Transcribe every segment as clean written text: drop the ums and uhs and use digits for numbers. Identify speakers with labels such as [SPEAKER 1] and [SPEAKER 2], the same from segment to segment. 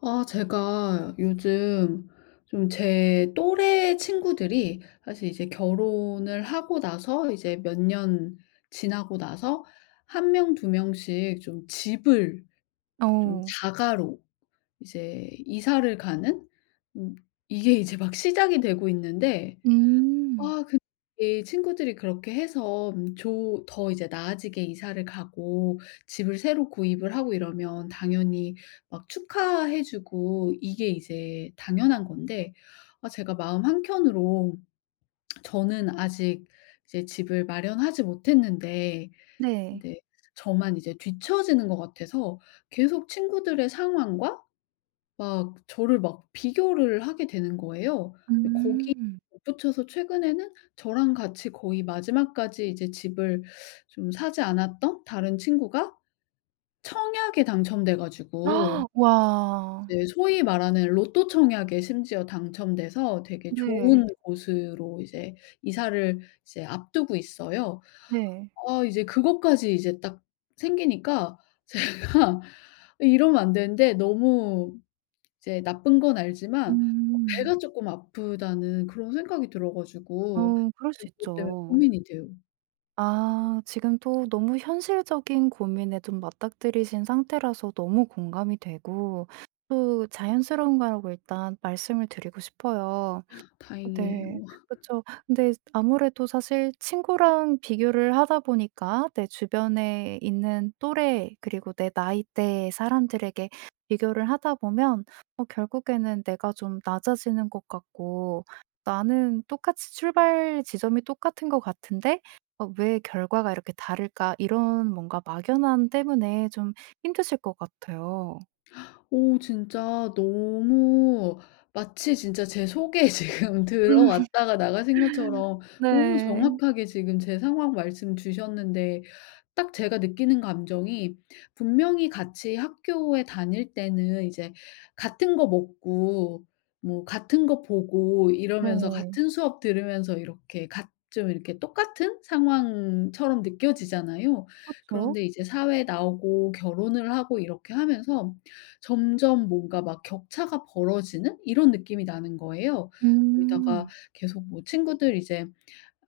[SPEAKER 1] 아 제가 요즘 좀 제 또래 친구들이 사실 이제 결혼을 하고 나서 이제 몇 년 지나고 나서 한 명 두 명씩 좀 집을 좀
[SPEAKER 2] 어.
[SPEAKER 1] 자가로 이제 이사를 가는 음 이게 이제 막 시작이 되고 있는데,
[SPEAKER 2] 음.
[SPEAKER 1] 아 근데 이게 친구들이 그렇게 해서 조 더 이제 나아지게 이사를 가고 집을 새로 구입을 하고 이러면 당연히 막 축하해 주고 이게 이제 당연한 건데, 아 제가 마음 한켠으로 저는 아직 이제 집을 마련하지 못했는데,
[SPEAKER 2] 네.
[SPEAKER 1] 근데 저만 이제 뒤처지는 것 같아서 계속 친구들의 상황과 막 저를 막 비교를 하게 되는 거예요. 근데 거기에
[SPEAKER 2] 음.
[SPEAKER 1] 못 붙여서 최근에는 저랑 같이 거의 마지막까지 이제 집을 좀 사지 않았던 다른 친구가 청약에 당첨돼 가지고,
[SPEAKER 2] 와.
[SPEAKER 1] 이제 소위 말하는 로또 청약에 심지어 당첨돼서 되게
[SPEAKER 2] 네.
[SPEAKER 1] 좋은 곳으로 이제 이사를 이제 앞두고 있어요.
[SPEAKER 2] 네.
[SPEAKER 1] 아 이제 그것까지 이제 딱 생기니까 제가 이러면 안 되는데 너무 이제 나쁜 건 알지만 어
[SPEAKER 2] 음.
[SPEAKER 1] '배가 쪼끔 아프다.'는 그런 생각이 들어 가지고.
[SPEAKER 2] 어, 그럴
[SPEAKER 1] 네,
[SPEAKER 2] 수
[SPEAKER 1] 그것 때문에
[SPEAKER 2] 있죠.
[SPEAKER 1] 고민이 돼요.
[SPEAKER 2] 아, 지금 또 너무 현실적인 고민에 좀 맞닥뜨리신 상태라서 너무 공감이 되고, 또 자연스러운 거라고 일단 말씀을 드리고 싶어요.
[SPEAKER 1] 다행이에요.
[SPEAKER 2] 네. 그쵸. 근데 아무래도 사실 친구랑 비교를 하다 보니까 내 주변에 있는 또래, 그리고 내 나이대의 사람들에게 비교를 하다 보면 결국에는 내가 좀 낮아지는 것 같고, '나는 똑같이 출발 지점이 똑같은 것 같은데 왜 결과가 이렇게 다를까?' 이런 뭔가 막연함 때문에 좀 힘드실 것 같아요.
[SPEAKER 1] 오 진짜 너무, 마치 진짜 제 속에 지금
[SPEAKER 2] 음
[SPEAKER 1] 들어왔다가 나가신 것처럼 너무
[SPEAKER 2] 네.
[SPEAKER 1] 정확하게 지금 제 상황 말씀 주셨는데, 딱 제가 느끼는 감정이, 분명히 같이 학교에 다닐 때는 이제 같은 거 먹고 뭐 같은 거 보고 이러면서
[SPEAKER 2] 네.
[SPEAKER 1] 같은 수업 들으면서 이렇게 같 좀 이렇게 똑같은 상황처럼 느껴지잖아요.
[SPEAKER 2] 그쵸.
[SPEAKER 1] 그런데 이제 사회 나오고 결혼을 하고 이렇게 하면서 점점 뭔가 막 격차가 벌어지는 이런 느낌이 나는 거예요. 거기다가
[SPEAKER 2] 음.
[SPEAKER 1] 계속 뭐 친구들 이제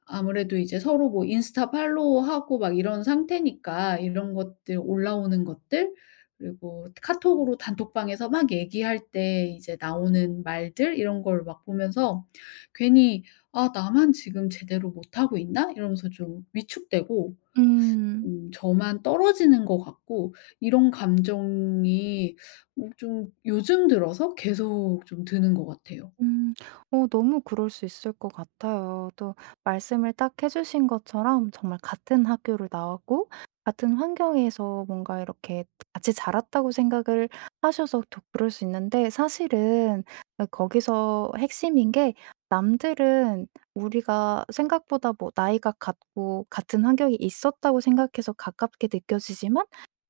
[SPEAKER 1] 아무래도 이제 서로 뭐 인스타 팔로우하고 막 이런 상태니까 이런 것들 올라오는 것들, 그리고 카톡으로 단톡방에서 막 얘기할 때 이제 나오는 말들 이런 걸 막 보면서 괜히 '아 나만 지금 제대로 못하고 있나?' 이러면서 좀 위축되고
[SPEAKER 2] 음.
[SPEAKER 1] 저만 떨어지는 것 같고 이런 감정이 좀 요즘 들어서 계속 좀 드는 것 같아요.
[SPEAKER 2] 음. 너무 그럴 수 있을 것 같아요. 또 말씀을 딱 해 주신 것처럼, 정말 같은 학교를 나왔고 같은 환경에서 뭔가 이렇게 같이 자랐다고 생각을 하셔서 또 그럴 수 있는데, 사실은 거기서 핵심인 게, 남들은 우리가 생각보다 뭐 나이가 같고 같은 환경이 있었다고 생각해서 가깝게 느껴지지만,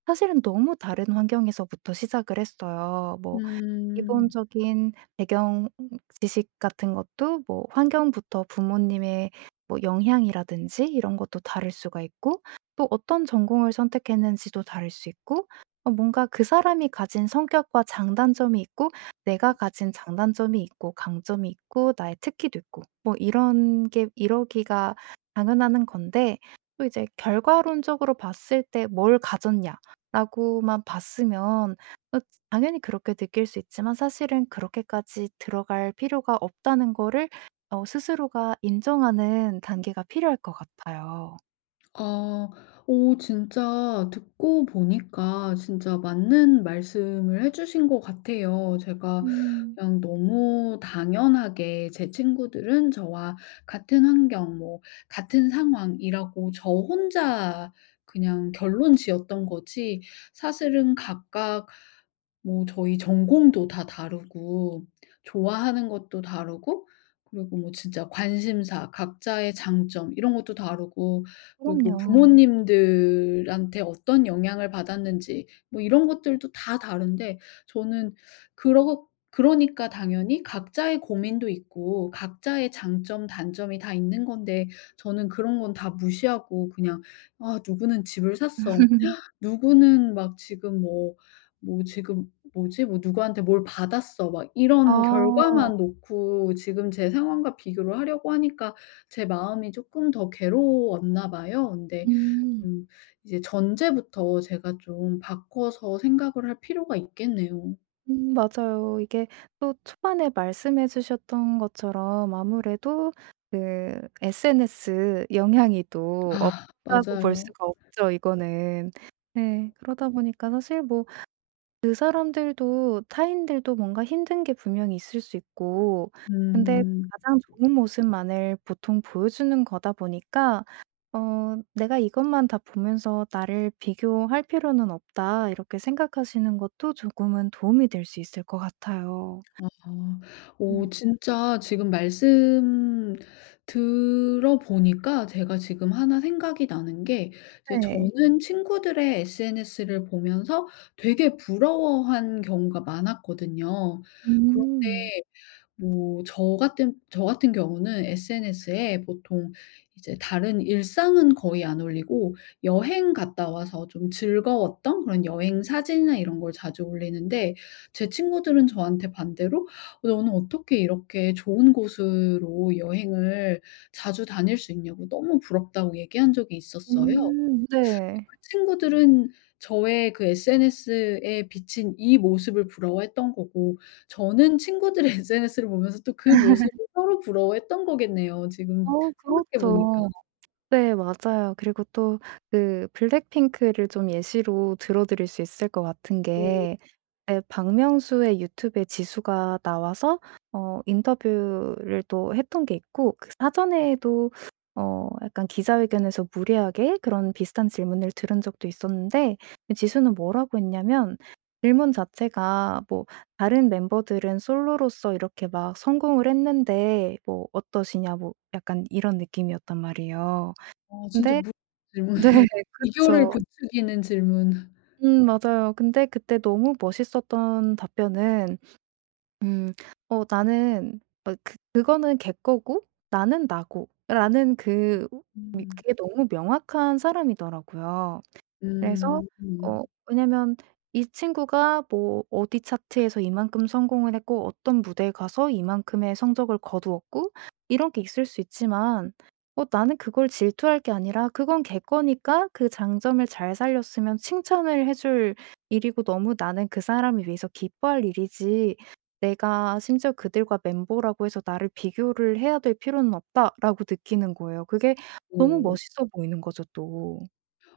[SPEAKER 2] 사실은 너무 다른 환경에서부터 시작을 했어요. 뭐
[SPEAKER 1] 음.
[SPEAKER 2] 기본적인 배경 지식 같은 것도, 뭐 환경부터 부모님의 뭐 영향이라든지 이런 것도 다를 수가 있고, 또 어떤 전공을 선택했는지도 다를 수 있고, 뭔가 그 사람이 가진 성격과 장단점이 있고, 내가 가진 장단점이 있고, 강점이 있고, 나의 특기도 있고, 뭐 이런 게 이러기가 당연하는 건데. 또 이제 결과론적으로 봤을 때 '뭘 가졌냐.'라고만 봤으면 당연히 그렇게 느낄 수 있지만, 사실은 그렇게까지 들어갈 필요가 없다는 거를 스스로가 인정하는 단계가 필요할 것 같아요.
[SPEAKER 1] 아. 오 진짜 듣고 보니까 진짜 맞는 말씀을 해 주신 것 같아요. 제가
[SPEAKER 2] 음.
[SPEAKER 1] 그냥 너무 당연하게 제 친구들은 저와 같은 환경 뭐 같은 상황이라고 저 혼자 그냥 결론 지었던 거지, 사실은 각각 뭐 저희 전공도 다 다르고 좋아하는 것도 다르고, 그리고 뭐 진짜 관심사 각자의 장점 이런 것도 다르고, 그리고
[SPEAKER 2] 그럼요.
[SPEAKER 1] 부모님들한테 어떤 영향을 받았는지 뭐 이런 것들도 다 다른데, 저는 그러 그러니까 당연히 각자의 고민도 있고 각자의 장점, 단점이 다 있는 건데, 저는 그런 건 다 무시하고 그냥 '아, 누구는 집을 샀어. 누구는 막 지금 뭐 뭐 지금 뭐지? 뭐 누구한테 뭘 받았어.' 막 이런
[SPEAKER 2] 어.
[SPEAKER 1] 결과만 놓고 지금 제 상황과 비교를 하려고 하니까 제 마음이 조금 더 괴로웠나 봐요. 근데
[SPEAKER 2] 음.
[SPEAKER 1] 좀 이제 전제부터 제가 좀 바꿔서 생각을 할 필요가 있겠네요.
[SPEAKER 2] 음, 맞아요. 이게 또 초반에 말씀해 주셨던 것처럼 아무래도 그 SNS 영향이 또
[SPEAKER 1] 아
[SPEAKER 2] 없다고 볼
[SPEAKER 1] 맞아요.
[SPEAKER 2] 수가 없죠, 이거는. 네. 그러다 보니까 사실 뭐 그 사람들도, 타인들도 뭔가 힘든 게 분명히 있을 수 있고, 근데
[SPEAKER 1] 음.
[SPEAKER 2] 가장 좋은 모습만을 보통 보여주는 거다 보니까, 어 '내가 이것만 다 보면서 나를 비교할 필요는 없다.' 이렇게 생각하시는 것도 조금은 도움이 될 수 있을 것 같아요.
[SPEAKER 1] 아. 오
[SPEAKER 2] 음.
[SPEAKER 1] 진짜 지금 말씀 들어보니까 제가 지금 하나 생각이 나는 게, 이제
[SPEAKER 2] 네.
[SPEAKER 1] 저는 친구들의 SNS를 보면서 되게 부러워한 경우가 많았거든요.
[SPEAKER 2] 음.
[SPEAKER 1] 그런데 뭐 저 같은 경우는 SNS에 보통 이제 다른 일상은 거의 안 올리고, 여행 갔다 와서 좀 즐거웠던 그런 여행 사진이나 이런 걸 자주 올리는데, 제 친구들은 저한테 반대로 "어, 너는 어떻게 이렇게 좋은 곳으로 여행을 자주 다닐 수 있냐?"고 너무 부럽다고 얘기한 적이 있었어요.
[SPEAKER 2] 음, 네.
[SPEAKER 1] 친구들은 저의 그 SNS에 비친 이 모습을 부러워했던 거고, 저는 친구들의 SNS를 보면서 또 그 모습을 서로 부러워했던 거겠네요, 지금
[SPEAKER 2] 어,
[SPEAKER 1] 생각해 보니까.
[SPEAKER 2] 그렇죠. 네, 맞아요. 그리고 또 그 블랙핑크를 좀 예시로 들어 드릴 수 있을 것 같은
[SPEAKER 1] 오.
[SPEAKER 2] 게, 네, 박명수의 유튜브에 지수가 나와서 인터뷰를 또 했던 게 있고, 그 사전에도 약간 기자회견에서 무례하게 그런 비슷한 질문을 들은 적도 있었는데, 지수는 뭐라고 했냐면 질문 자체가 뭐 "다른 멤버들은 솔로로서 이렇게 막 성공을 했는데 뭐 어떠시냐?" 뭐 약간 이런 느낌이었단 말이에요.
[SPEAKER 1] 아 진짜
[SPEAKER 2] 근데
[SPEAKER 1] 무슨 질문이네요.
[SPEAKER 2] 네.
[SPEAKER 1] 비교를
[SPEAKER 2] 그쵸.
[SPEAKER 1] 부추기는 질문.
[SPEAKER 2] 음, 맞아요. 근데 그때 너무 멋있었던 답변은 음. 어, 나는 그거는 걔 거고, 나는 나고 라는 그 미
[SPEAKER 1] 음.
[SPEAKER 2] 그게 너무 명확한 사람이더라고요. 그래서
[SPEAKER 1] 음.
[SPEAKER 2] 어,
[SPEAKER 1] 음.
[SPEAKER 2] 왜냐면 이 친구가 뭐 어디 차트에서 이만큼 성공을 했고, 어떤 무대에 가서 이만큼의 성적을 거두었고 이런 게 있을 수 있지만, 나는 그걸 질투할 게 아니라 그건 걔 거니까 그 장점을 잘 살렸으면 칭찬을 해줄 일이고, 너무 나는 그 사람을 위해서 기뻐할 일이지 내가 심지어 그들과 멤버라고 해서 나를 비교를 해야 될 필요는 없다.'라고 느끼는 거예요. 그게 너무
[SPEAKER 1] 어.
[SPEAKER 2] 멋있어 보이는 거죠 또.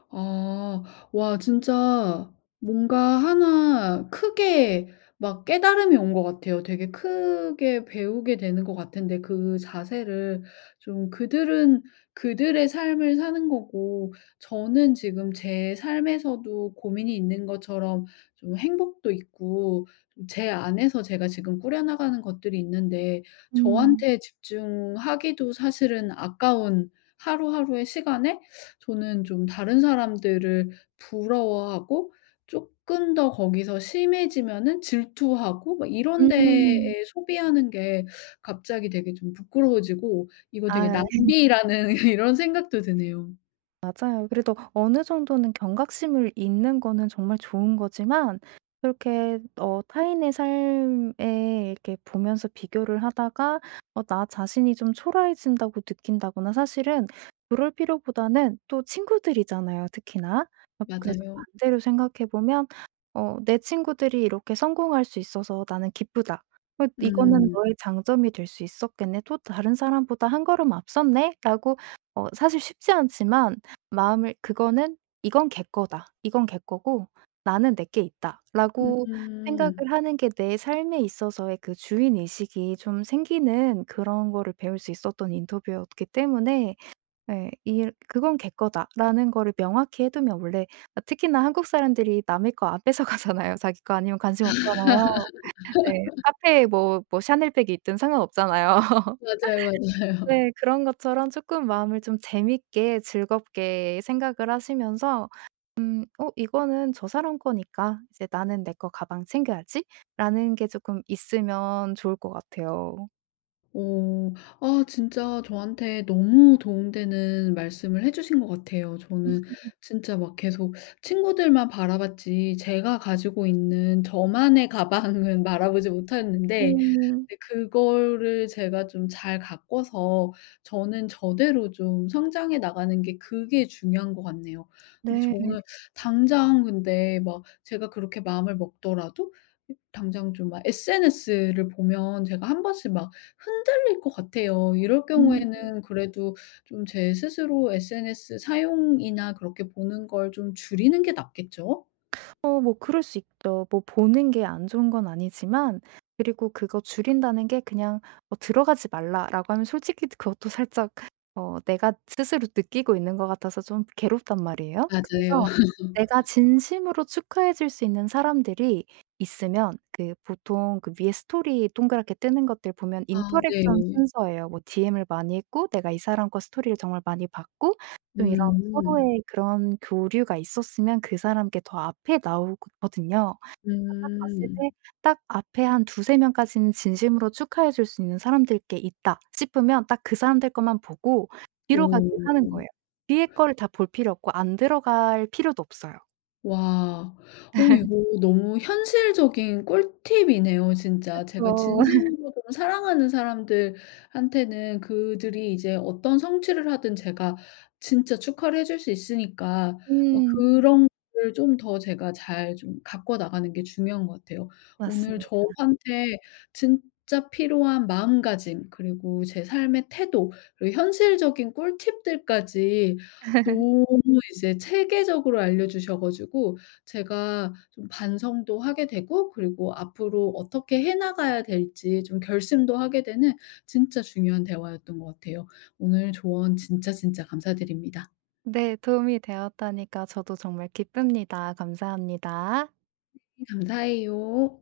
[SPEAKER 1] 아. 와 진짜, 뭔가 하나 크게 막 깨달음이 온 것 같아요. 되게 크게 배우게 되는 것 같은데, 그 자세를 좀. 그들은 그들의 삶을 사는 거고 저는 지금 제 삶에서도 고민이 있는 것처럼 좀 행복도 있고 제 안에서 제가 지금 꾸려나가는 것들이 있는데,
[SPEAKER 2] 음.
[SPEAKER 1] 저한테 집중하기도 사실은 아까운 하루하루의 시간에 저는 좀 다른 사람들을 부러워하고, 조금 더 거기서 심해지면은 질투하고 막 이런 데에
[SPEAKER 2] 음.
[SPEAKER 1] 소비하는 게 갑자기 되게 좀 부끄러워지고 이거 되게
[SPEAKER 2] 아,
[SPEAKER 1] 낭비라는 이런 생각도 드네요.
[SPEAKER 2] 맞아요. 그래도 어느 정도는 경각심을 잇는 거는 정말 좋은 거지만, 그렇게 타인의 삶에 이렇게 보면서 비교를 하다가 나 자신이 좀 초라해진다고 느낀다거나, 사실은 그럴 필요보다는 또 친구들이잖아요, 특히나. 어, 그래서
[SPEAKER 1] 맞아요.
[SPEAKER 2] 반대로 생각해 보면 '내 친구들이 이렇게 성공할 수 있어서 나는 기쁘다. 어, 이거는
[SPEAKER 1] 음.
[SPEAKER 2] 너의 장점이 될 수 있었겠네. 또 다른 사람보다 한 걸음 앞섰네.'라고 사실 쉽지 않지만, 마음을 그거는 '이건 걔 거다. 이건 걔 거고 나는 내 게 있다.'라고 생각을
[SPEAKER 1] 음.
[SPEAKER 2] 하는 게, 내 삶에 있어서의 그 주인 의식이 좀 생기는 그런 거를 배울 수 있었던 인터뷰였기 때문에, 예 이 '그건 걔 거다.'라는 거를 명확히 해 두면 원래, 아 특히나 한국 사람들이 남의 거 안 뺏어 가잖아요. 자기 거 아니면 관심 없잖아요. 네. 카페에 뭐 샤넬백이 있든 상관없잖아요.
[SPEAKER 1] 맞아요, 맞아요.
[SPEAKER 2] 네. 그런 것처럼 쪼끔 마음을 좀 재밌게 즐겁게 생각을 하시면서 '어, 이거는 저 사람 거니까 이제 나는 내 거 가방 챙겨야지.'라는 게 쪼끔 있으면 좋을 것 같아요.
[SPEAKER 1] 어. 아 진짜, 저한테 너무 도움되는 말씀을 해 주신 것 같아요. 저는 진짜 막 계속 친구들만 바라봤지 제가 가지고 있는 저만의 가방은 바라보지 못했는데,
[SPEAKER 2] 음.
[SPEAKER 1] 근데 그거를 제가 좀 잘 가꿔서 저는 저대로 좀 성장해 나가는 게 그게 중요한 것 같네요. 근데
[SPEAKER 2] 네.
[SPEAKER 1] 저는, 당장 근데 막 제가 그렇게 마음을 먹더라도 당장 좀 막 SNS를 보면 제가 한 번씩 막 흔들릴 것 같아요. 이럴
[SPEAKER 2] 음.
[SPEAKER 1] 경우에는 그래도 좀 제 스스로 SNS 사용이나 그렇게 보는 걸 좀 줄이는 게 낫겠죠?
[SPEAKER 2] 어, 뭐 그럴 수 있죠. 뭐 보는 게 안 좋은 건 아니지만, 그리고 그거 줄인다는 게 그냥 "들어가지 말라."라고 하면 솔직히 그것도 살짝 내가 스스로 느끼고 있는 것 같아서 좀 괴롭단 말이에요.
[SPEAKER 1] 맞아요.
[SPEAKER 2] 그래서 내가 진심으로 축하해 줄 수 있는 사람들이 있으면, 그 보통 그 위에 스토리 동그랗게 뜨는 것들 보면
[SPEAKER 1] 아
[SPEAKER 2] 인터랙션
[SPEAKER 1] 네.
[SPEAKER 2] 순서예요. 뭐 DM을 많이 했고, 내가 이 사람 거 스토리를 정말 많이 봤고, 좀 이런
[SPEAKER 1] 음.
[SPEAKER 2] 서로의 그런 교류가 있었으면 그 사람 께 더 앞에 나오거든요.
[SPEAKER 1] 음.
[SPEAKER 2] 딱 봤을 때,
[SPEAKER 1] 음.
[SPEAKER 2] 딱 앞에 한 두세 명까지는 진심으로 축하해 줄 수 있는 사람들 께 있다 싶으면 딱 그 사람들 것만 보고 뒤로 가기를 하는
[SPEAKER 1] 오.
[SPEAKER 2] 거예요. 뒤에 거를 다 볼 필요 없고, 안 들어갈 필요도 없어요.
[SPEAKER 1] 와. 오 이거 너무 현실적인 꿀팁이네요 진짜. 제가
[SPEAKER 2] 그쵸.
[SPEAKER 1] 진심으로 좀 사랑하는 사람들한테는 그들이 이제 어떤 성취를 하든 제가 진짜 축하를 해줄 수 있으니까
[SPEAKER 2] 음.
[SPEAKER 1] 그런 거를 좀 더 제가 잘 좀 가꿔 나가는 게 중요한 것 같아요. 오늘
[SPEAKER 2] 맞습니다.
[SPEAKER 1] 저한테 진짜 필요한 마음가짐, 그리고 제 삶의 태도, 그리고 현실적인 꿀팁들까지 너무 이제 체계적으로 알려주셔 가지고 제가 좀 반성도 하게 되고, 그리고 앞으로 어떻게 해 나가야 될지 좀 결심도 하게 되는 진짜 중요한 대화였던 것 같아요. 오늘 조언 진짜 진짜 감사드립니다.
[SPEAKER 2] 네. 도움이 되었다니까 저도 정말 기쁩니다. 감사합니다.
[SPEAKER 1] 네, 감사해요.